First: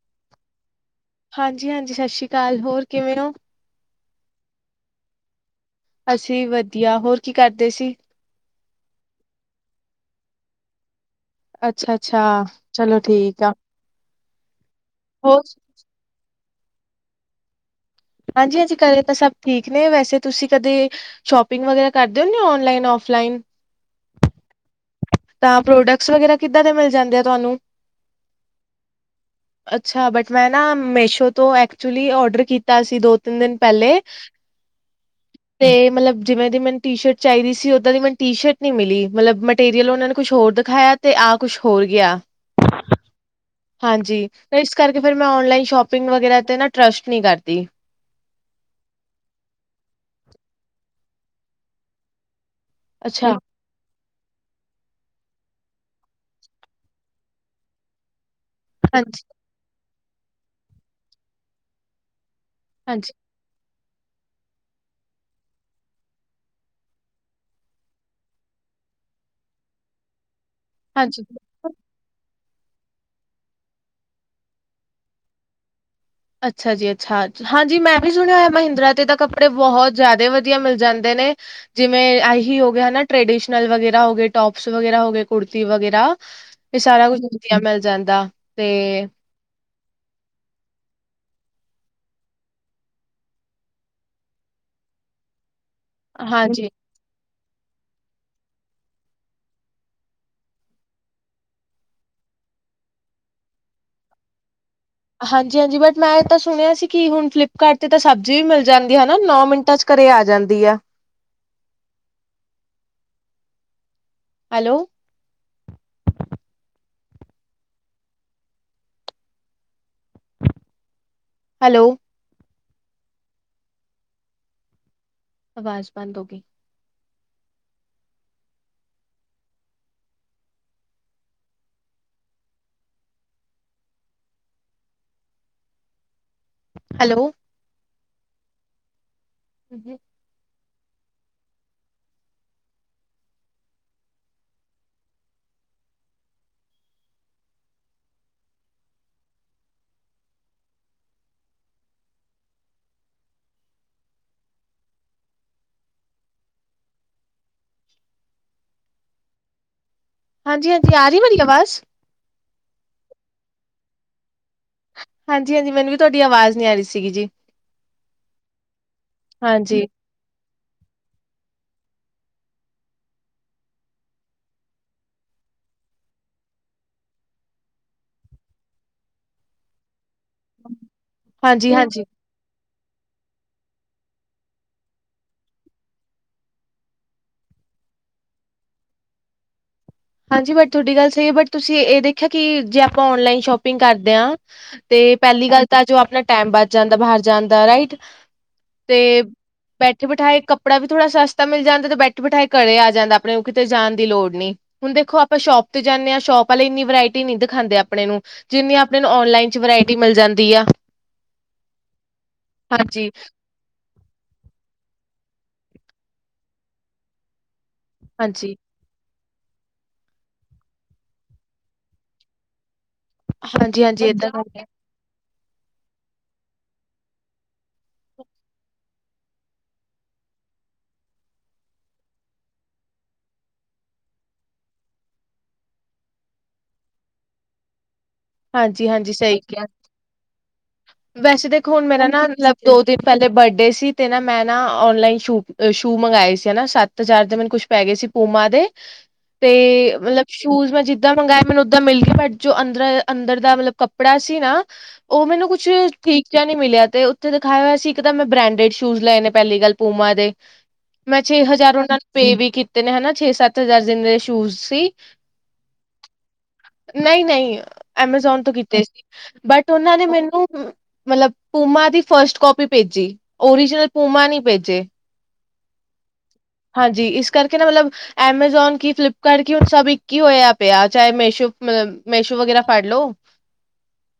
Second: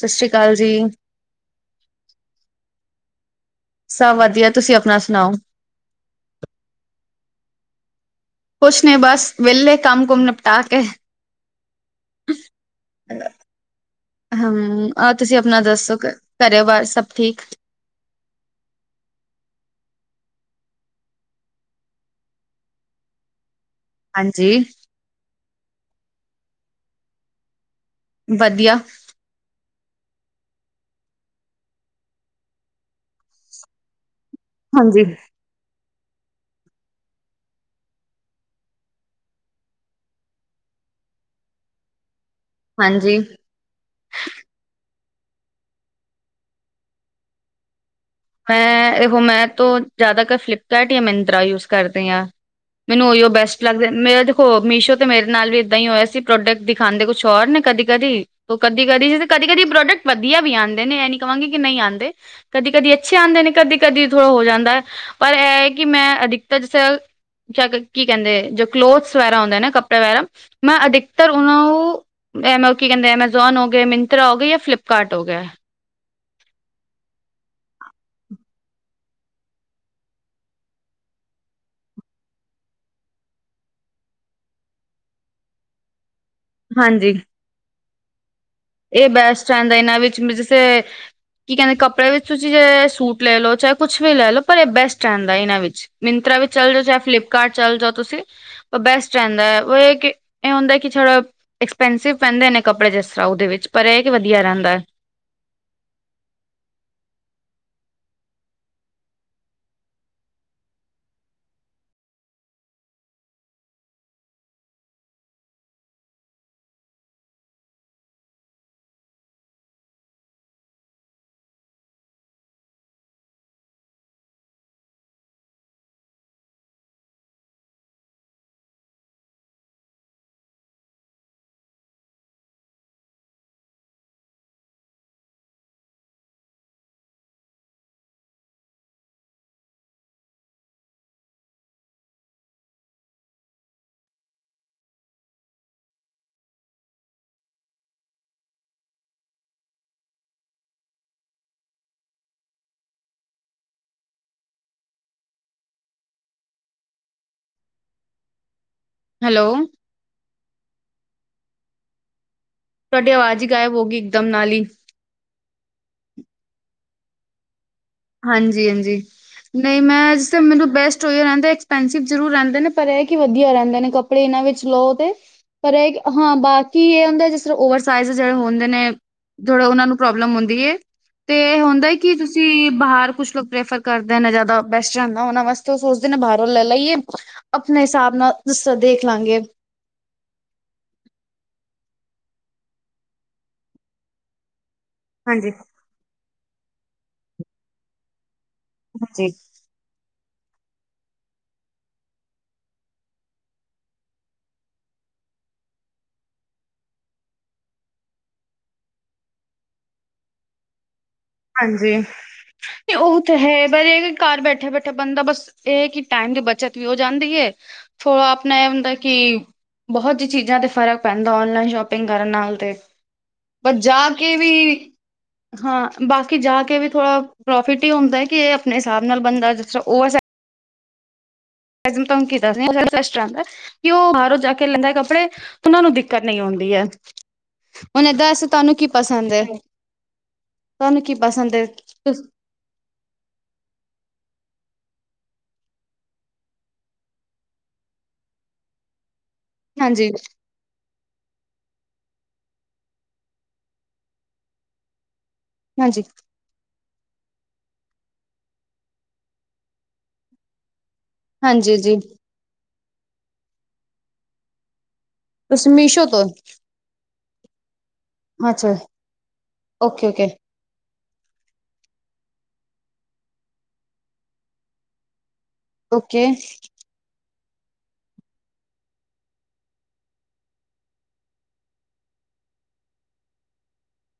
ਸਸ ਸ਼੍ਰੀ ਅਕਾਲ ਜੀ। ਹਾਂਜੀ, ਹਾਂਜੀ ਸਤਿ ਸ਼੍ਰੀ ਅਕਾਲ ਹੋਰ ਕਿਵੇਂ ਓ? ਸਭ ਵਧੀਆ ਤੁਸੀਂ ਆਪਣਾ ਸੁਣਾਓ। ਅਸੀਂ ਵਧੀਆ ਹੋਰ ਕੀ ਕਰਦੇ ਸੀ। ਕੁਛ ਨਹੀਂ ਬਸ ਵਿਹਲੇ ਕੰਮ ਕੁਮ ਨਿਪਟਾ ਕੇ। ਅੱਛਾ, ਅੱਛਾ ਆ ਚਲੋ ਠੀਕ ਆ। ਹਾਂ ਆਹ ਤੁਸੀਂ ਹੋਰ ਆਪਣਾ ਦੱਸੋ ਕਰੋ ਬਾਰ ਸਭ ਠੀਕ। ਹਾਂਜੀ, ਹਾਂਜੀ ਘਰੇ ਤਾਂ ਸਭ ਠੀਕ ਨੇ ਵੈਸੇ ਤੁਸੀਂ ਕਦੇ ਸ਼ੋਪਿੰਗ ਵਗੈਰਾ ਕਰਦੇ ਹੁਂਦੇ ਓ ਔਨਲਾਈਨ ਔਫਲਾਈਨ। ਹਾਂਜੀ। ਤਾਂ ਪ੍ਰੋਡਕਟਸ ਵਗੈਰਾ ਕਿੱਦਾਂ ਦੇ ਮਿਲ ਜਾਂਦੇ ਆ ਤੁਹਾਨੂੰ। ਵਧੀਆ। [inaudible] ਅੱਛਾ ਬਟ ਮੈਂ ਨਾ ਮੇਸ਼ੋ ਤੋਂ ਐਕਚੁਲੀ ਔਡਰ ਕੀਤਾ ਸੀ ਦੋ ਤਿੰਨ ਦਿਨ ਪਹਿਲੇ ਹ [inaudible] ਹਾਂਜੀ। ਤੇ ਮਤਲਬ ਜਿਵੇਂ ਦੀ ਮੈਨੂੰ ਟੀ ਸ਼ਰਟ ਚਾਹੀਦੀ ਸੀ, ਓਦਾਂ ਦੀ ਮੈਨੂੰ ਟੀ ਸ਼ਰਟ ਨੀ ਮਿਲੀ ਮਤਲਬ ਮਟੀਰੀਅਲ ਉਹਨਾਂ ਨੇ ਕੁਛ ਹੋਰ ਦਿਖਾਇਆ ਤੇ ਆਹ ਕੁਛ ਹੋਰ ਗਿਆ। ਹਾਂਜੀ। ਹਾਂਜੀ, ਤੇ ਇਸ ਕਰਕੇ ਫਿਰ ਮੈਂ ਓਨਲਾਈਨ ਸ਼ੋਪਿੰਗ ਵਗੈਰਾ ਤੇ ਨਾ ਟਰਾਸਟ ਨੀ ਕਰਦੀ। ਹੈ ਦੇਖੋ ਮੈਂ ਤੋਂ ਜ਼ਿਆਦਾਤਰ ਫਲਿੱਪਕਾਰਟ ਜਾਂ ਮਿੰਤਰਾ ਯੂਜ ਕਰਦੀ ਆ। ਮੈਨੂੰ ਉਹੀਓ ਅੱਛਾ। ਬੈਸਟ ਲੱਗਦੇ ਮੇਰਾ ਦੇਖੋ ਮੀਸ਼ੋ ਤੇ ਮੇਰੇ ਨਾਲ ਵੀ ਏਦਾਂ ਹੀ ਹੋਇਆ ਸੀ, ਪ੍ਰੋਡਕਟ ਦਿਖਾਉਂਦੇ ਕੁਛ ਹੋਰ ਨੇ ਕਦੀ ਕਦੀ ਤੋਂ ਕਦੀ, ਕਦੀ, ਹਾਂਜੀ, ਕਦੀ, ਕਦੀ ਪ੍ਰੋਡਕਟ ਵਧੀਆ ਵੀ ਆਦੇ ਨੇ ਇਹ ਨੀ ਕਹਾਂਗੇ ਕਿ ਨਹੀਂ ਆਦੇ ਕਦੀ ਕਦੀ। ਹਾਂਜੀ, ਪਿੱਛੇ ਆਉਂਦੇ ਨੇ ਕਦੀ ਕਦੀ ਥੋੜ੍ਹਾ ਹੋ ਜਾਂਦਾ ਐ ਪਰ ਇਹ ਕਿ ਮੈਂ ਅਧਿਕਤਾ ਜਿਸ ਚ ਕੀ ਕਹਿੰਦੇ ਜੋ ਕਲੋਥਸ ਵੈਰਾ ਹੁਂਦੇ ਨਾ ਕੱਪੜੇ ਵਗੈਰਾ ਮੈਂ ਹਾਂਜੀ। ਅਧਿਕਤਰ ਉਹਨਾਂ ਨੂੰ ਐ ਮ ਕੀ ਕਹਿੰਦੇ ਐਮਾਜ਼ੋਨ ਹੋ ਗਏ, ਮਿੰਤਰਾ ਹੋ ਗਏ ਜਾਂ ਫਲਿਪਕਾਰਟ ਹੋ ਗਏ। ਅੱਛਾ ਜੀ, ਅੱਛਾ ਹਾਂਜੀ, ਮੈਂ ਵੀ ਸੁਣਿਆ ਹੋਇਆ ਮਹਿੰਦਰਾ ਤੇ ਤਾਂ ਕੱਪੜੇ ਬਹੁਤ ਜ਼ਿਆਦਾ ਵਧੀਆ ਮਿਲ ਜਾਂਦੇ ਨੇ। ਜਿਵੇਂ ਐਹੀ ਹੋ ਗਿਆ ਨਾ ਟ੍ਰਡੀਸ਼ਨਲ ਵਗੈਰਾ ਹੋ ਗੇ ਟੋਪਸ ਵਗੈਰਾ ਹੋ ਗੇ ਕੁੜਤੀ ਵਗੈਰਾ, ਇਹ ਸਾਰਾ ਹਾਂਜੀ ਕੁਝ ਵਧੀਆ ਮਿਲ ਜਾਂਦਾ। ਤੇ ਇਹ ਬੈਸਟ ਆਂਦਾ ਇਹਨਾਂ ਵਿੱਚ [unintelligible] ਕੀ ਕਹਿੰਦੇ ਕੱਪੜੇ ਵਿੱਚ ਤੁਸੀਂ ਜੇ ਸੂਟ ਲੈ ਲਓ ਚਾਹੇ ਕੁਛ ਵੀ ਲੈ ਲਓ ਪਰ ਇਹ ਬੈਸਟ ਰਹਿੰਦਾ ਇਹਨਾਂ ਵਿੱਚ। ਮਿੰਤਰਾ ਵਿੱਚ ਹਾਂਜੀ। ਚੱਲ ਜਾਓ ਜਾਂ ਫਲਿੱਪਕਾਰਟ ਚੱਲ ਜਾਓ ਤੁਸੀਂ, ਉਹ ਬੈਸਟ ਰਹਿੰਦਾ ਏ ਉਹ ਇਹ ਕਿ ਇਹ ਹੁੰਦਾ ਕਿ ਛੜਾ, ਐਕਸਪੈਂਸਿਵ ਪੈਂਦੇ ਨੇ ਕੱਪੜੇ ਜਿਸ ਸਰਾਓ ਦੇ ਵਿੱਚ ਪਰ ਇਹ ਕਿ ਵਧੀਆ ਰਹਿੰਦਾ ਏ। ਹਾਂਜੀ-ਹਾਂਜੀ, ਬਟ ਮੈਂ ਇਹ ਤਾਂ ਸੁਣਿਆ ਸੀ ਕਿ ਹੁਣ ਫਲਿੱਪਕਾਰਟ ਤੇ ਤਾਂ ਸਬਜ਼ੀ ਵੀ ਮਿਲ ਜਾਂਦੀ ਏ ਹੈ ਨਾ ਨੌ ਮਿੰਟਾਂ ਚ। ਘਰੇ ਆ ਜਾਂਦੀ ਆ। ਹੈਲੋ। ਹੈਲੋ। ਆਵਾਜ਼ ਬੰਦ ਹੋ ਗਈ। ਹੈਲੋ। [inaudible] ਹੈਲੋ। ਹਾਂਜੀ-ਹਾਂਜੀ, ਆ ਰਹੀ ਮੇਰੀ ਆਵਾਜ਼? ਤੁਹਾਡੀ ਆਵਾਜ਼ ਹੀ ਗਾਇਬ ਹੋ ਗਈ ਇਕਦਮ ਨਾਲ ਹੀ। ਹਾਂਜੀ-ਹਾਂਜੀ, ਮੈਨੂੰ ਵੀ ਤੁਹਾਡੀ ਆਵਾਜ਼ ਨੀ ਆ ਰਹੀ ਸੀ ਗੀ ਜੀ। ਹਾਂਜੀ-ਹਾਂਜੀ, ਨਹੀਂ ਹਾਂਜੀ। ਮੈਂ ਤੇ ਮੈਨੂੰ ਬੈਸਟ ਓਈ ਰਹਿੰਦਾ ਐਕਸਪੈਸੀਬ ਜ਼ਰੂਰ ਰਹਿੰਦੇ ਨੇ ਪਰ ਇਹ ਕਿ ਵਧੀਆ ਰਹਿੰਦੇ ਨੇ ਕੱਪੜੇ ਇਹਨਾਂ ਵਿੱਚ ਲੋਟ ਪਰ ਇਹ ਹਾਂ ਬਾਕੀ ਇਹ ਹੁੰਦਾ ਜਿਸ ਤਰ੍ਹਾਂ ਓਵਰਸਾਈਜ਼ ਜਿਹੜੇ ਹੁੰਦੇ ਨੇ, ਜਿਹੜਾ ਉਹਨਾਂ ਨੂੰ ਪ੍ਰੋਬਲਮ ਹੁੰਦੀ ਏ, ਤੇ ਹੁੰਦਾ ਏ ਹਾਂਜੀ-ਹਾਂਜੀ। ਕਿ ਤੁਸੀਂ ਬਾਹਰ ਕੁਛ ਲੋਕ ਪ੍ਰੈਫਰ ਕਰਦੇ ਨੇ ਜ਼ਿਆਦਾ ਬੈਸਟ ਰਹਿੰਦਾ ਦਾ ਉਹਨਾਂ ਵਾਸਤੇ ਉਹ ਸੋਚਦੇ ਨੇ ਬਾਹਰੋਂ ਲੈ ਲਈਏ। ਆਪਣੇ ਹਿਸਾਬ ਨਾਲ ਜਿਸ ਤਰ੍ਹਾਂ ਦੇਖ ਲਾਂਗੇ। ਹਾਂਜੀ ਬਟ ਤੁਹਾਡੀ ਗੱਲ ਸਹੀ ਏ ਬਟ ਤੁਸੀਂ ਇਹ ਦੇਖਿਆ ਕਿ ਜੇ ਆਪਾਂ ਔਨਲਾਈਨ ਸ਼ੋਪਿੰਗ ਕਰਦੇ ਆ, ਤੇ ਪਹਿਲੀ ਹਾਂਜੀ-ਹਾਂਜੀ। ਗੱਲ ਤਾਂ ਜੋ ਆਪਣਾ ਟੈਮ ਬੱਚ ਜਾਂਦਾ ਬਾਹਰ ਜਾਣ ਦਾ ਰਾਈਟ, ਤੇ ਹਾਂਜੀ। ਬੈਠੇ ਬਿਠਾਏ ਕੱਪੜਾ ਵੀ ਥੋੜ੍ਹਾ ਸਸਤਾ ਮਿਲ ਜਾਂਦਾ ਤੇ ਬੈਠੇ ਬਿਠਾਏ ਘਰੇ ਆ ਜਾਂਦਾ ਆਪਣੇ ਨੂੰ ਕਿਤੇ ਜਾਣ ਦੀ ਲੋੜ ਨਹੀ। ਹੁਣ ਦੇਖੋ ਆਪਾਂ ਸ਼ੋਪ ਤੇ ਜਾਣੇ ਆ ਸ਼ੋਪ ਵਾਲੇ ਇੰਨੀ ਵਰਾਇਟੀ ਨਹੀਂ ਦਿਖਾਉਂਦੇ ਆਪਣੇ ਨੂੰ। ਜਿੰਨੀ ਆਪਣੇ ਨੂੰ ਔਨਲਾਈਨ ਚ ਵਰਾਇਟੀ ਮਿਲ ਜਾਂਦੀ ਆ। ਹਾਂਜੀ, ਨਹੀਂ ਉਹ ਹਾਂਜੀ-ਹਾਂਜੀ। ਤਾਂ ਹੈ ਪਰ ਘਰ ਬੈਠੇ-ਬੈਠੇ ਬੰਦਾ ਬਸ ਇਹ ਕਿ ਟਾਈਮ ਦੀ ਬੱਚਤ ਵੀ ਹੋ ਜਾਂਦੀ ਏ। ਥੋੜਾ ਆਪਣਾ ਇਹ ਹੁੰਦਾ ਕੀ, ਬਹੁਤ ਹੀ ਚੀਜ਼ਾਂ ਤੇ ਫ਼ਰਕ ਪੈਂਦਾ ਔਨਲਾਈਨ ਸ਼ੋਪਿੰਗ ਕਰਨ ਨਾਲ ਤੇ, ਪਰ ਜਾ ਹਾਂਜੀ-ਹਾਂਜੀ ਏਦਾਂ ਕੇ ਵੀ, ਹਾਂ। ਬਾਕੀ ਜਾ ਕੇ ਵੀ ਥੋੜਾ ਪ੍ਰੋਫਿਟ ਹੀ ਹੁੰਦਾ ਏ ਕਿ ਇਹ ਆਪਣੇ ਹਿਸਾਬ ਨਾਲ ਬੰਦਾ ਜਿਸ ਤਰ੍ਹਾਂ [unintelligible] ਕਿ ਉਹ ਬਾਹਰੋਂ ਜਾ ਕੇ ਲੈਂਦਾ ਏ ਕੱਪੜੇ ਉਹਨਾਂ ਨੂੰ ਦਿੱਕਤ ਨਈ ਆਉਂਦੀ ਏ ਉਹਨੇ ਦਸ ਹਾਂਜੀ-ਹਾਂਜੀ ਸਹੀ ਕਿਹਾ, ਤੁਹਾਨੂੰ ਕੀ ਵੈਸੇ ਪਸੰਦ ਹੈ ਦੇਖੋ ਹੁਣ ਮੇਰਾ ਤੁਸ- ਨਾ ਦੋ ਦਿਨ ਪਹਿਲੇ ਬਰਡੇ ਸੀ ਤੇ ਨਾ ਮੈਂ ਨਾ ਔਨਲਾਈਨ ਸ਼ੂ, ਅ ਸ਼ੂ ਮੰਗਵਾਏ ਸੀ, ਨਾ ਸੱਤ ਹਜਾਰ ਦੇ ਮੇਨੂੰ ਕੁੱਛ ਪੈ ਗਏ ਸੀ, ਪੂਮਾ ਦੇ। ਤੇ ਹਾਂਜੀ ਮਤਲਬ ਸ਼ੂਜ ਮੈਂ ਜਿੱਦਾਂ ਮੰਗਇਆ ਮੈਨੂੰ ਉਦਾਂ ਮਿਲ ਗਏ ਬਟ ਜੋ ਅੰਦਰ, ਅੰਦਰ ਦਾ ਮਤਲਬ ਕੱਪੜਾ ਸੀ ਨਾ ਉਹ ਮੈਨੂੰ ਕੁਛ ਹਾਂਜੀ ਠੀਕ, ਅੱਚਾ ਨੀ ਮਿਲਿਆ ਤੇ ਉੱਤੇ ਦਿਖਾਇਆ ਹੋਇਆ ਸੀ, ਇੱਕ ਤਾਂ ਮੈਂ ਬ੍ਰਾਂਡਡ ਸ਼ੂਜ ਲਏ ਨੇ ਪਹਿਲੀ ਗੱਲ ਪੂਮਾ ਦੇ। ਮੈਂ ਛੇ ਹਜ਼ਾਰ ਹਾਂਜੀ ਉਹਨਾ ਜੀ ਨੂੰ ਪੇ ਵੀ ਕੀਤੇ ਨੇ, ਹਨਾ ਛੇ ਸੱਤ ਹਜ਼ਾਰ ਜਿੰਨੇ ਦੇ ਸ਼ੂਜ ਸੀ। ਤੁਸੀਂ ਮੀਸ਼ੋ ਤੋਂ ਨਹੀਂ -ਨਹੀਂ। ਅਮਾਜ਼ੋਨ ਤੋਂ ਅੱਛਾ ਕੀਤੇ ਸੀ, ਬਟ ਉਹਨਾਂ ਨੇ ਓਕੇ ਓਕੇ ਮੈਨੂੰ। ਮ ਮਤਲਬ ਪੂਮਾ ਦੀ ਫਸਟ ਕੋਪੀ ਭੇਜੀ। ਓਰੀਜਨਲ ਪੂਮਾ ਨੀ ਭੇਜੇ। ਓਕੇ। ਹਾਂਜੀ, ਇਸ ਕਰਕੇ ਨਾ ਮਤਲਬ। ਐਮਾਜ਼ੋਨ ਕੀ, ਫਲਿਪਕਾਰਟ ਕੀ ਹੁਣ ਸਭ ਇੱਕ ਹੀ ਹੋਇਆ ਪਿਆ। ਚਾਹੇ ਮੇਸ਼ੋ, ਮੇਸ਼ੋ ਵਗੈਰਾ ਫੜ ਲਓ। [inaudible]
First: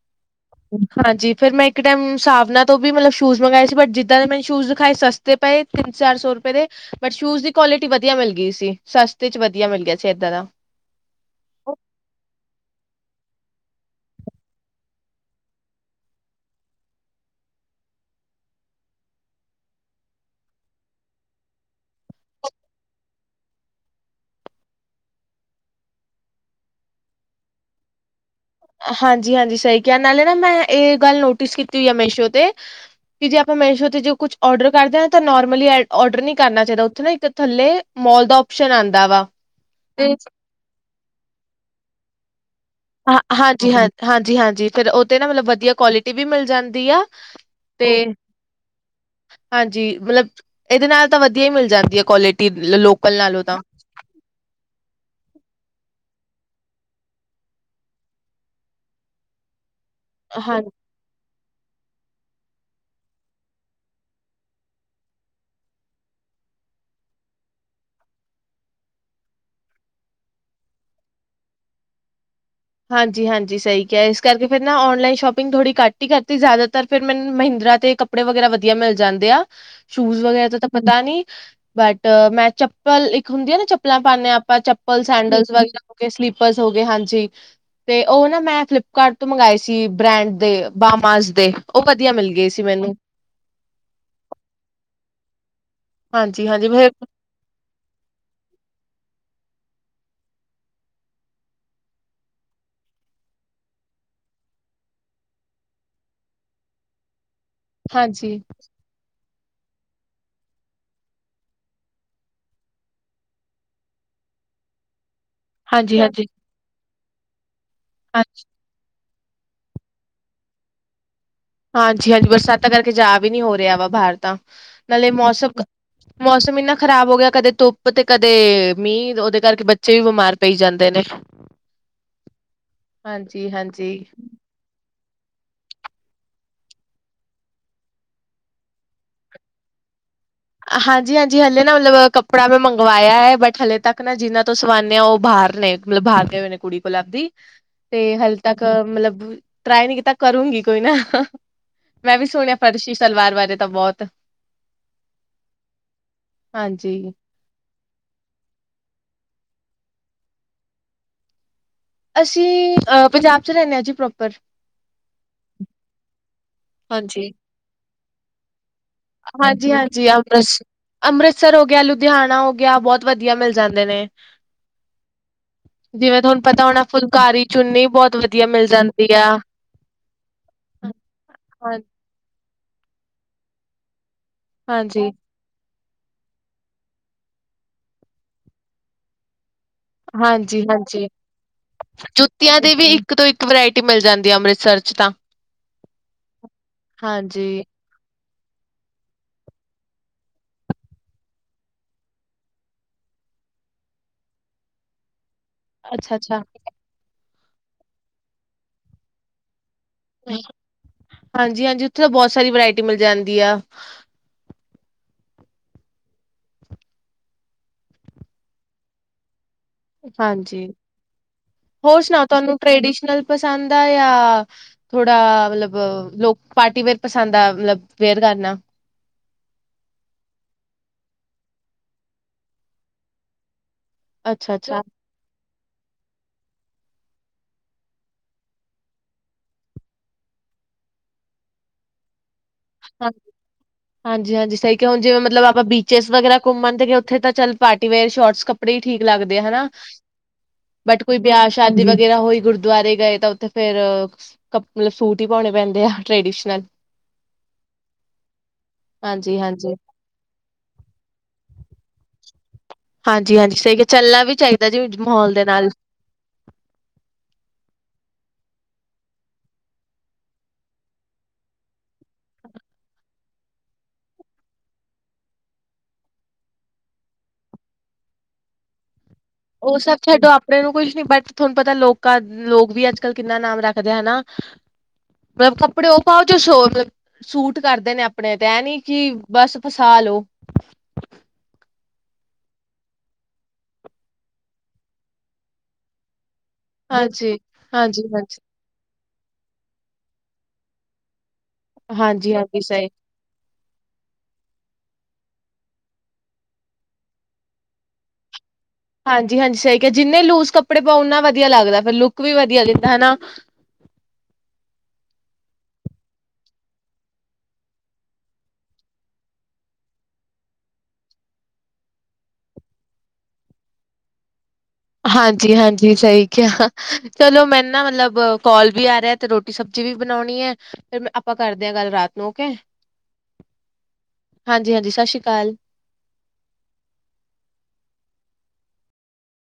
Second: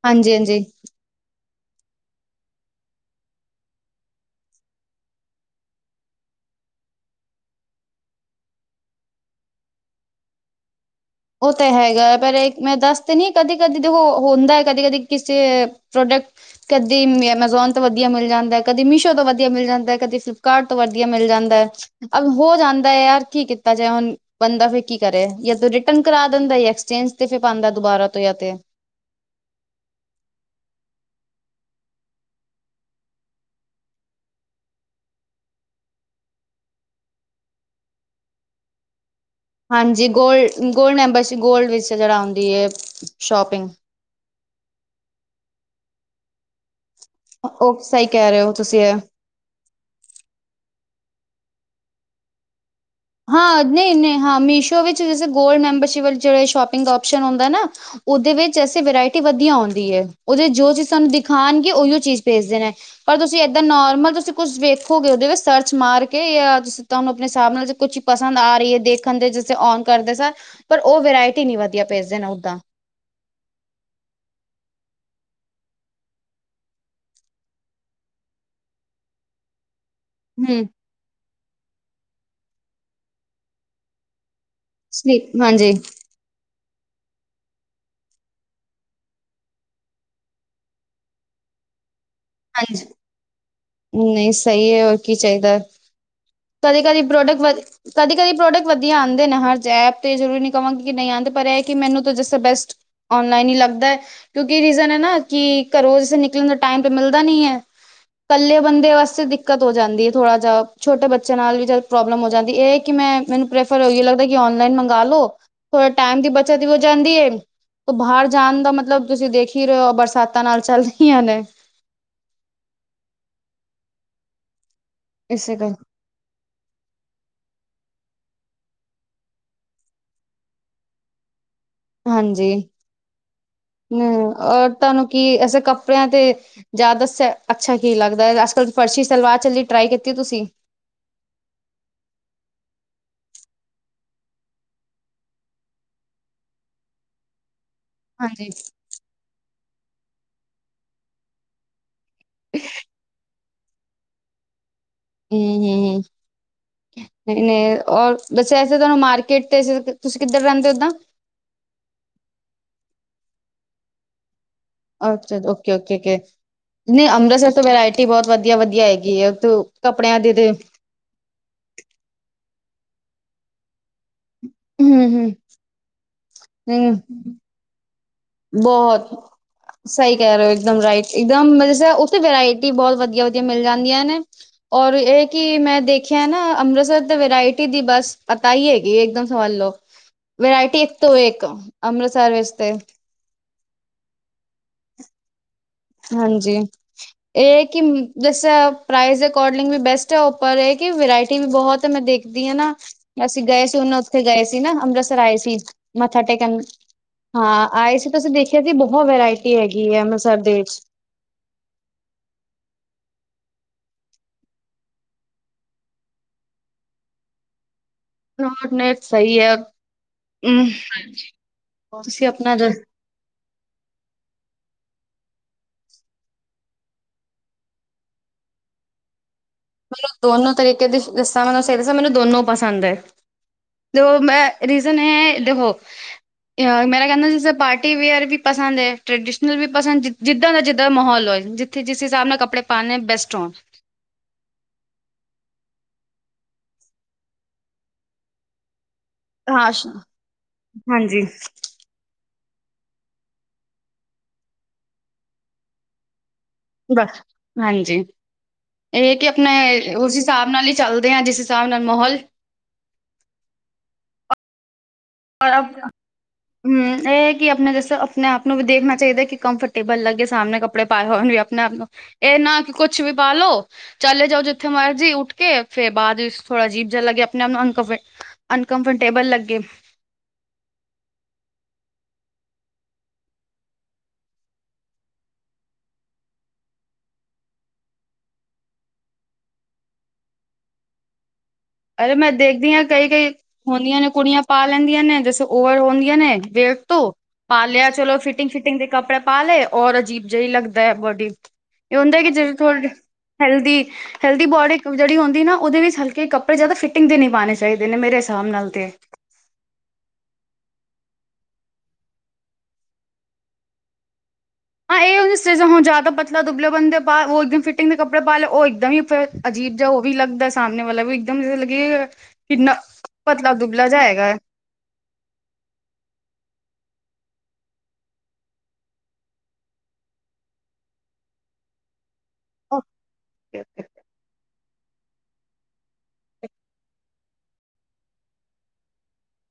ਹਾਂਜੀ -ਹਾਂਜੀ। ਹਾਂਜੀ ਫੇਰ ਮੈਂ ਇੱਕ ਟੈਮ ਸਾਵਨਾ ਤੋਂ ਵੀ ਮਤਲਬ ਸ਼ੂਜ ਮੰਗਵਾਏ ਸੀ ਬਟ ਜਿੱਦਾਂ ਦੇ ਮੈਨ ਸ਼ੂਜ ਦਿਖਾਏ ਸੱਸ ਤੇ ਪਏ, ਤਿੰਨ -ਚਾਰ ਸੌ ਰੁਪਏ ਦੇ। ਬਟ ਸ਼ੂਜ ਦੀ ਕੁਆਲਿਟੀ ਵਧੀਆ ਮਿਲ ਗਈ ਸੀ। ਸਸਤੇ 'ਚ ਵਧੀਆ ਮਿਲ ਗਿਆ ਸੀ, ਐਦਾਂ ਦਾ। ਉਹ ਤਾਂ ਹੈਗਾ, ਪਰ ਇਹ ਮੈਂ ਦੱਸਦੇ ਨੀ ਕਦੀ- ਕਦੀ ਉਹ ਹੁੰਦਾ ਕਦੀ -ਕਦੀ ਕਿਸੇ ਪ੍ਰੋਡਕਟ। ਕਦੀ ਐਮਾਜ਼ੋਨ ਤੋਂ ਵਧੀਆ ਮਿਲ ਜਾਂਦਾ, ਕਦੀ ਮੀਸ਼ੋ ਤੋਂ ਵਧੀਆ ਮਿਲ ਜਾਂਦਾ ਏ। ਕਦੀ ਫਲਿੱਪਕਾਰਟ ਤੋਂ ਵਧੀਆ ਮਿਲ ਜਾਂਦਾ ਐ ਅਬ ਹੋ ਜਾਂਦਾ ਹੈ ਯਾਰ, ਕੀ ਕੀਤਾ ਜਾਏ, ਹੁਣ ਬੰਦਾ ਫੇਰ ਕੀ ਕਰੇ, ਜਾਂ ਤੋ ਰਿਟ ਰਿਟਨ ਕਰਾ ਦਿੰਦੇ, ਐਕਸਚੇਂਜ ਤੇ ਫੇਰ ਪਾਉਂਦਾ ਦੁਬਾਰਾ ਤੋਂ ਜਾਂ ਤੇ ਹਾਂਜੀ -ਹਾਂਜੀ ਸਹੀ ਕਿਹਾ, ਨਾਲੇ ਨਾ ਮੈਂ ਇਹ ਗੱਲ ਨੋਟਿਸ ਕੀਤੀ ਹੋਈ ਆ ਮੀਸ਼ੋ ਤੇ। ਕਿ ਜੇ ਆਪਾਂ ਮੇਸ਼ੋ ਤੇ ਜੇ ਕੁਛ ਔਡਰ ਕਰਦੇ ਹਾਂ ਨਾ ਤਾਂ ਨੋਰਮਲੀਅ ਓਡਰ ਨੀ ਕਰਨਾ ਚਾਹੀਦਾ। ਉੱਥੇ ਨਾ ਇੱਕ ਥੱਲੇ ਮੋਲ ਦਾ ਉਪਸ਼ਨ ਆਂਦਾ ਵਾ। ਹਾਂਜੀ ਤੇ ਗੋਲ, ਗੋਲਡ ਮੈਂਬਰਸ਼ਿਪ ਗੋਲਡ ਵਿੱਚ ਜੇੜਾ ਹੁੰਦੀ ਏ। ਹਾਂ ਹਾਂਜੀ -ਹਾਂਜੀ, ਹਾਂਜੀ -ਹਾਂਜੀ ਫੇਰ ਉਹ ਤੇ ਨਾ ਮਤਲਬ ਵਧੀਆ ਕੁਆਲਿਟੀ ਵੀ ਮਿਲ ਜਾਂਦੀ ਆ ਉਹ ਤੇ ਸਹੀ ਕਹਿ ਰਹੇ ਹੋ ਤੁਸੀਂ ਐ। ਹਾਂਜੀ, ਮਤਲਬ ਇਹਦੇ ਨਾਲ ਤਾਂ ਵਧੀਆ ਹੀ ਮਿਲ ਜਾਂਦੀ ਐ, ਕੁਆਲਿਟੀ ਲੋ ਲੋ ਹਾਂ ਨਹੀਂ -ਨਹੀਂ ਹਾਂ ਮੀਸ਼ੋ ਵਿੱਚ ਜੈਸੇ ਗੋਲਡ ਮੈਂਬਰਸ਼ਿਪ ਜਿਹੜਾ ਸ਼ੋਪਿੰਗ ਦਾ ਆਪਸ਼ਨ ਹੁੰਦਾ ਨਾ ਉਹਦੇ ਵਿੱਚ ਐਸੇ ਵਰਾਇਟੀ ਵਧੀਆ ਹੁੰਦੀ ਏ, ਉਹਦੇ ਹਾਂ ਜੋ ਚੀਜ਼ ਸਾਨੂੰ ਦਿਖ। ਦਿਖਾਣਗੇ, ਉਹੀਓ ਚੀਜ਼ ਭੇਜਦੇ ਨੇ। ਪਰ ਤੁਸੀਂ ਐਦਾਂ ਨੋਰਮਲ ਤੁਸੀਂ ਕੁਛ ਵੇਖੋਗੇ, ਉਹਦੇ ਵਿੱਚ ਸਰਚ ਮਾਰ ਕੇ ਜਾਂ ਤੁਸੀਂ ਸਿੱਧਾ ਆਪਣੇ ਹਿਸਾਬ ਨਾਲ। ਕੁਛ ਪਸੰਦ ਆ ਰਹੀ ਹੈ ਦੇਖਣ ਦੇ ਜਿਸੇ ਓਨ ਕਰਦੇ ਸਾਰ, ਪਰ ਉਹ ਵਰਾਇਟੀ ਨਹੀਂ ਵਧੀਆ ਭੇਜਦੇ ਨੇ ਉੱਦਾਂ। ਹਾਂਜੀ- ਹਾਂਜੀ ਸਹੀ ਕਿਹਾ ਹੈ, ਇਸ ਕਰਕੇ ਫੇਰ ਨਾ ਔਨਲਾਈਨ ਸ਼ੋਪਿੰਗ ਥੋੜ੍ਹੀ ਘੱਟ ਹੀ ਕਰਤੀ, ਜ਼ਿਆਦਾਤਰ ਫਿਰ ਮੈਨੂੰ ਮਹਿੰਦਰਾ ਤੇ ਕੱਪ ਕੱਪੜੇ ਵਗੈਰਾ ਵਧੀਆ ਮਿਲ ਜਾਂਦੇ ਆ। ਸ਼ੂਜ ਵਗੈਰਾ ਦਾ ਹੂੰ ਤਾਂ ਪਤਾ ਨੀ। ਬਟ ਮੈਂ ਚੱਪਲ ਇੱਕ ਹੁੰਦੀ ਹੈ ਨਾ, ਚੱਪਲਾਂ ਪਾਨੇ ਹਾਂ ਆਪਾਂ ਚੱਪਲ ਚੱਪਲ, ਸੈਂਡਲਸ ਹਾਂਜੀ ਵਗੈਰਾ ਹੋਗੇ, ਸਲੀਪਰਸ ਹੋ ਗਏ ਹਾਂਜੀ। ਤੇ ਉਹ ਨਾ ਮੈਂ ਫਲਿੱਪਕਾਰਟ ਤੋਂ ਮੰਗਵਾਏ ਸੀ। ਬ੍ਰੈਂਡ ਦੇ, ਬਾਮਾਸ ਦੇ, ਉਹ ਵਧੀਆ ਮਿਲਗੇ। ਹਾਂਜੀ, ਨਹੀਂ ਸਹੀ ਐ, ਹੋਰ ਕੀ ਚਾਹੀਦਾ। ਹਾਂਜੀ ਹਾਂਜੀ ਕਦੀ- ਫਿਰ ਕਦੀ ਪ੍ਰੋਡਕਟ ਵਧ। ਕਦੀ- ਕਦੀ ਪ੍ਰੋਡਕਟ ਵਧੀਆ ਆਉਂਦੇ ਨੇ। ਹਰ ਐਪ ਤੇ ਜ਼ਰੂਰੀ ਨੀ ਕਹਾਂਗੇ ਕਿ ਨਹੀਂ ਆਉਂਦੇ। ਪਰ ਐਹ ਕਿ ਮੈਨੂੰ ਤਾਂ ਜਿਸ ਬੈਸਟ ਔਨਲਾਈਨ ਹੀ ਲੱਗਦਾ ਐ। ਕਿਉਂਕਿ ਰੀਜ਼ਨ ਹੈ ਨਾ ਕਿ ਘਰੋਂ ਜੈਸੇ ਨਿਕਲਣ ਦਾ ਟੈਮ। ਤੇ ਮਿਲਦਾ ਨੀ ਹੈ, ਹਾਂਜੀ ਇਕੱਲੇ ਬੰਦੇ ਵਾਸਤੇ ਦਿਕ ਦਿੱਕਤ ਹੋ ਜਾਂਦੀ ਹੈ ਥੋੜਾ ਜਿਹਾ, ਛੋਟੇ ਬੱਚਿਆਂ ਨਾਲ ਵੀ ਜਦ ਪ੍ਰੋਬਲਮ ਹੋ ਜਾਂਦੀ। ਇਹ ਕਿ ਮੈਂ, ਮੈਨੂੰ ਪਰੈਫਰ। ਫਿਰ ਇਹੀਓ ਲੱਗਦਾ ਕਿ ਔਨਲਾਈਨ ਮੰਗਵਾ ਲੋ। ਫੇਰ ਹਾਂਜੀ ਟਾਈਮ ਹਾਂਜੀ ਦੀ ਬੱਚਤ ਵੀ ਹੋ ਜਾਂਦੀ ਏ, ਤੇ ਹਾਂ- ਬਾਹਰ ਜਾਣ ਦਾ ਮਤਲਬ। ਤੁਸੀਂ ਦੇਖ ਹੀ ਰਹੇ ਹੋ, ਬਰਸਾਤਾਂ ਨਾਲ ਚੱਲ ਰਹੀਆਂ ਨੇ। ਹਾਂਜੀ -ਹਾਂਜੀ ਬਰਸਾਤਾਂ ਕਰਕੇ ਜਾ ਵੀ ਨਹੀ ਹੋ ਰਿਹਾ ਵਾ ਬਾਹਰ ਤਾਂ, ਨਾਲੇ ਮੌਸਮ ਇਸੇ ਕਰ ਮੌਸਮ ਐਨਾ ਖ਼ਰਾਬ ਹੋ ਗਿਆ ਕਦੇ ਧੁੱਪ ਤੇ ਕਦੇ ਮੀਂਹ, ਉਹਦੇ ਕਰਕੇ ਬੱਚੇ ਵੀ ਬਿਮਾਰ ਪਈ ਜਾਂਦੇ ਨੇ [inaudible] ਹਾਂਜੀ ਹਾਂਜੀ ਹਾਂਜੀ ਹਮ ਔਰ ਤੁਆਨੂੰ ਕੀ ਅਸੀ ਕੱਪੜਿਆਂ ਤੇ ਜ਼ਿਆਦਾ ਸ ਅੱਛਾ ਕੀ ਲੱਗਦਾ ਅੱਜ-ਕੱਲ ਫਰਸ਼ੀ ਸਲਵਾਰ ਚੱਲੀ ਟਰਾਈ ਕੀਤੀ ਤੁਸੀਂ? ਹਾਂਜੀ-ਹਾਂਜੀ ਹਲੇ ਨਾ ਮਤਲਬ ਕੱਪੜਾ ਮੈਂ ਮੰਗਵਾਇਆ ਐ ਬਟ ਹਲੇ ਤੱਕ ਨਾ ਜਿੰਨਾ ਤੋਂ ਸਵਾਦੇ ਆ ਉਹ ਬਾਹਰ ਨੇ ਮਤਲਬ ਬਾਹਰ ਗਏ ਹੋਏ ਨੇ ਕੁੜੀ ਕੋਲ ਆਪਦੀ ਤੇ ਹਾਲੇ ਹਾਂਜੀ ਤੱਕ ਮਤਲਬ, ਟਰਾਈ ਨੀ ਕੀਤਾ ਕਰੂੰਗੀ ਕੋਈ ਨਾ। ਮੈਂ ਵੀ ਸੁਣਿਆ ਫਰਸ਼ੀ ਸਲਵਾਰ ਬਾਰੇ ਤਾਂ ਬੋਤ ਹੂੰ ਹੂੰ। ਹਾਂਜੀ ਹੂੰ ਔਰ ਦੱਸਿਆ ਸੀਗਾ ਮਾਰਕੀਟ ਤੇ ਤੁਸੀਂ ਕਿੱਧਰ ਰਹਿੰਦੇ ਹੋ ਓਦਾਂ? ਅਸੀਂ ਪੰਜਾਬ 'ਚ ਰਹਿਣੇ ਆ ਜੀ ਪ੍ਰੋਪਰ ਅੱਛਾ, ਓਕੇ-ਓਕੇ ਕੇ, ਨੀ ਹਾਂਜੀ। ਅੰਮ੍ਰਿਤਸਰ ਤਾ ਵੈਰਾਇਟੀ ਬੋਤ ਵਧੀਆ-ਵਧੀਆ ਹ ਹੈਗੀਆ ਇੱਥੇ ਹਾਂਜੀ-ਹਾਂਜੀ ਕੱਪੜਿਆਂ ਦੀ ਤੇ ਅੰਮ੍ਰਿਤਸ ਅੰਮ੍ਰਿਤਸਰ ਹੋ ਗਿਆ ਲੁਧਿਆਣਾ ਹੋ ਗਿਆ ਬੋਤ ਵਧੀਆ ਮਿਲ ਜਾਂਦੇ ਨੇ। ਹੂੰ ਹੂੰ। ਜਿਵੇਂ ਤੁਹਾਨੂੰ ਪਤਾ ਹੋਣਾ ਫੁਲਕਾਰੀ ਚੁੰਨੀ ਬੋਤ ਵਧ ਬੋਤ ਸਹੀ ਕਹਿ ਰਹੇ ਹੋ ਇੱਕਦਮ ਹਾਂ ਰਾਈਟ ਇਕ ਦਮ ਜੈਸੇ ਤੇ ਵਰਾਇਟੀ ਬਹੁਤ ਵਧੀਆ-ਵਧੀਆ ਮਿਲ ਜਾਂਦੀਆਂ ਨੇ, ਔਰ ਇਹ ਕੀ ਮੈਂ ਦੇਖਿਆ ਨਾ ਅੰਮ੍ਰਿਤਸਰ ਤੇ ਵਰਾਇਟੀ ਦੀ ਬਸ ਪਤਾ ਈ ਹੈਗੀ ਐ ਇੱਕਦਮ ਸੋਲਡ ਵਰਾਇਟੀ ਇੱਕ ਹਾਂਜੀ-ਹਾਂਜੀ-ਹਾਂਜੀ ਤੋਂ ਇੱਕ ਅੰਮ੍ਰਿਤਸਰ ਵਿੱਚ ਜੁੱਤੀਆਂ ਤੇ ਦੀ ਵੀ ਇੱਕ ਤੋ ਇੱਕ ਵਰਾਇਟੀ ਮਿਲ ਜਾਂਦੀ ਐ। ਅੰਮ੍ਰਿਤਸਰ ਚ ਤਾਂ ਹਾਂਜੀ ਹਾਂਜੀ, ਇਹ ਕੀ ਜੈਸੇ ਪ੍ਰਾਈਜ਼ ਦੇ ਅਕੋਰਡਿੰਗ ਬੀ ਬੈਸਟ ਐ ਔਰ ਉਪਰ ਇਹ ਕਿ ਵਰਾਇਟੀ ਵੀ ਬਹੁਤ ਮੈਂ ਦੇਖਦੀ ਨਾ ਅਸੀਂ ਗਏ ਸੀ ਹੁਣ ਉੱਥੇ ਗਏ ਸੀ ਨਾ ਅੰਮ੍ਰਿਤਸਰ ਆਏ ਸੀ। ਮੱਥਾ ਅੱਛਾ-ਅੱਛਾ, ਟੇਕਣ, ਹਾਂ ਆਏ ਸੀ ਤੁਸੀਂ ਦੇਖਿਆ ਸੀ ਬਹੁਤ ਵਰਾਇਟੀ ਹੈਗੀ ਏ ਅੰਮ੍ਰਿਤਸਰ ਦੇ ਵਿੱਚ ਹਾਂਜੀ ਹਾਂਜੀ ਉੱਥੇ ਤਾਂ ਬਹੁਤ ਸਾਰੀ ਵਰਾਇਟੀ ਮਿਲ ਜਾਂਦੀ ਆ। ਨੋਨਟਸ ਸਹੀ ਐ। ਹਾਂਜੀ, ਹੋਰ ਸੁਣਾਓ ਤੁਸੀਂ ਤੁਹਾਨੂੰ ਆਪਣਾ ਟ੍ਰਡੀਸ਼ਨਲ ਪਸੰਦ ਆ ਯਾ ਥੋੜਾ ਮਤਲਬ ਲੋਕ ਪਾਰਟੀ ਵੇਅਰ ਪਸੰਦ ਆ ਮਤਲਬ ਵੇਅਰ ਕਰਨਾ ਮੈਨੂੰ ਦੋਨੋ ਤਰੀਕੇ ਦੀ ਦੱਸਾਂ ਨਾ, ਮੈਨੂੰ ਸਹੀ ਦੱਸਾਂ ਮੈਨੂੰ ਦੋਨੋ ਪਸੰਦ ਐ। ਜੋ ਮੈ ਅੱਛਾ-ਅੱਛਾ, ਰੀਜ਼ਨ ਇਹ ਐ ਦੇਖੋ ਮੇਰਾ ਕਹਿੰਦਾ ਜਿਸ ਪਾਰਟੀ ਵੇਅਰ ਵੀ ਪਸੰਦ ਏ, ਟ੍ਰਡੀਸ਼ਨਲ ਵੀ ਪਸੰਦ ਜਿੱਦਾਂ ਦਾ ਜਿੱਦਾਂ ਦਾ ਮਾਹੌਲ ਹੋਏ ਜ ਤੇ ਜਿਸ ਹਿਸਾਬ ਨਾਲ ਕੱਪੜੇ ਪਾਣੇ ਆ ਬੈਸਟ ਹੋਣ। ਹਾਂਜੀ ਹਾਂਜੀ ਸਹੀ ਕਿਹਾ ਹੁਣ ਜਿਵੇਂ ਮਤਲਬ ਆਪਾਂ ਬੀਚਿਸ ਵਗੈਰਾ ਘੁੰਮਣ ਤੇਗੇ ਉੱਥੇ ਤਾਂ ਚੱਲ ਪਾਰਟੀ ਵੇਅਰ ਸ਼ੋਰਟਸ ਕੱ ਕੱਪੜੇ ਹੀ ਠੀਕ ਲੱਗਦੇ ਆ ਹਨਾ। ਹਾਂ ਸ਼- ਬਟ ਕੋਈ ਹਾਂਜੀ ਵਿਆਹ ਸ਼ਾਦੀ ਵਗੈਰਾ ਹੋਈ ਗੁਰ ਗੁਰਦੁਆਰੇ ਗਏ ਤਾਂ ਉੱਥੇ ਫਿਰ ਕਪ ਮਤਲਬ ਸੂਟ ਹੀ ਪਾਉਣੇ ਪੈਂਦੇ ਆ ਟ੍ਰੈਡੀਸ਼ਨਲ। ਬਸ ਹਾਂਜੀ। ਇਹ ਕਿ ਹਾਂਜੀ-ਹਾਂਜੀ। ਆਪਣੇ ਉਸ ਹਿਸਾਬ ਨਾਲ ਈ ਚੱਲਦੇ ਹਾਂ ਜਿਸ ਹਿਸਾਬ ਨਾਲ ਮਾਹੌਲ ਹਾਂਜੀ ਹਾਂਜੀ ਸਹੀ ਕਿਹਾ ਚੱਲਣਾ ਵੀ ਚਾਈਦਾ ਜੀ ਮਾਹੌਲ ਦੇ ਔਰ ਨਾਲ ਅਪ- ਹਮ ਇਹ ਕਿ ਆਪਣੇ ਜੱਸੋ ਆਪਣੇ ਆਪ ਨੂੰ ਵੀ ਦੇਖਣਾ ਚਾਈਦਾ ਕਿ ਕੰਫਰਟੇਬਲ ਲੱਗੇ ਸਾਹਮਣੇ ਕੱਪੜੇ ਪਾਏ ਹੋਏ ਹੁਣ ਵੀ ਆਪਣੇ ਆਪ ਨੂੰ ਇਹ ਨਾ ਕਿ ਕੁਛ ਵੀ ਪਾਲੋ ਚਲੇ ਜਾਓ ਜਿੱਥੇ ਮਰਜ਼ੀ ਉੱਠ ਕੇ ਫਿਰ ਬਾਅਦ ਥੋੜ੍ਹਾ ਅਜੀਬ ਜਿਹਾ ਲੱਗੇ ਆਪਣੇ ਆਪ ਨੂੰ ਅੰਨ ਕੰਫਿਰ ਅਨਕੰਫਰਟੇਬਲ ਲੱਗ ਉਹ ਸਭ ਛੱਡੋ ਆਪਣੇ ਨੂੰ ਕੁਛ ਨੀ ਬਟ ਤੁਹਾਨੂੰ ਪਤਾ ਲੋਕਾਂ ਲੋਕ ਵੀ ਅੱਜ-ਕੱਲ ਕਿੰਨਾ ਨਾਮ ਰੱਖਦੇ ਹਨਾ। ਪਰ ਕੱਪੜੇ ਉਹ ਪਾਉ ਜਿਹੜੇ ਸੋਬੇ ਸੂਟ ਕਰਦੇ ਨੇ ਆਪਨੇ ਤੇ ਐ ਨੀ ਕੀ ਬਸ ਫਸਾ ਲੋ। ਅਰੇ ਮੈਂ ਦੇਖਦੀ ਆਂ ਕਈ-ਕਈ ਹੁੰਦੀਆਂ ਨੇ ਕੁੜੀਆਂ ਪਾ ਲੈਂਦੀਆਂ ਨੇ ਜੈਸੇ ਓਵਰ ਹੁੰਦੀਆਂ ਨੇ। ਵੇਖ ਤੋ ਹਾਂਜੀ, ਪਾ ਲੇਆ ਚਲੋ ਹਾਂਜੀ-ਹਾਂਜੀ। ਫਿਟਿੰਗ-ਫਿਟਿੰਗ ਦੇ ਕੱਪੜੇ ਪਾ ਲਏ ਔਰ ਅਜੀਬ ਜਈ ਲੱਗਦਾ ਬੋਡੀ, ਏ ਹੁੰਦਾ ਕੇ ਜੇੜੇ ਹਾਂਜੀ-ਹਾਂਜੀ ਥੋ ਸਹੀ ਹੈਲਦੀ-ਹੈਲਦੀ ਬੋਡੀ ਜੇੜੀ ਹੁੰਦੀ ਨਾ ਓਦੇ ਵਿੱਚ ਹਲਕੇ ਕੱਪ ਪਰ ਜਾਦਾ ਫਿਟਿੰਗ ਦੇ ਨਈਂ ਪਾਨੇ ਚਾਈਦੇ ਨੇ ਮੇਰੇ ਹਿਸਾਬ ਨਾਲ ਤੇ। ਹਾਂਜੀ-ਹਾਂਜੀ ਸਈ ਕਿਆ ਜਿੰਨੇ ਲੂਜ ਕੱਪੜੇ ਪਾਓ ਓਨਾ ਵਦੀਆ ਲੱਗਦਾ ਫਿਰ ਲੁੱਕ ਵੀ ਵਦੀਆ ਦਿੰਦਾ ਹਨਾ। ਹਾਂ ਏ ਚੀਜ਼ ਹੁਨ ਜਾਦਾ ਪਤਲਾ ਦੁਬਲੇ ਬੰਦੇ ਪਾ ਓ ਇਕਦਮ ਫਿਟਿੰਗ ਦੇ ਕੱਪੜੇ ਪਾ ਲਏ ਓ ਇੱਕਦਮ ਈ ਫਿਰ ਅਜੀਬ ਜਾ ਓ ਵੀ ਲੱਗਦਾ ਸਾਮਨੇ ਵਾਲਾ ਵੀ ਇਕਦਮ ਜੇ ਲੱਗੇ ਕਿੰਨਾ ਪਤਲਾ ਦੁੱਬਲਾ ਜਾ ਹੈਗਾ। ਹਾਂਜੀ-ਹਾਂਜੀ ਸਈ ਕਿਆ ਚਲੋ ਮੈਨੂੰ ਨਾ ਮਤਲਬ ਕੌਲ ਵੀ ਆ ਰਿਆ ਤੇ ਰੋਟੀ ਸਬਜ਼ੀ ਵੀ ਬਨੌਨੀ ਐ, ਫਿਰ ਆਪਾਂ ਕਰਦੇ ਆਂ ਗੱਲ ਰਾਤ ਲੋ ਕੈ, ਓਕੇ ਹਾਂਜੀ-ਹਾਂਜੀ ਸਾਸੀ ਕਾਲ।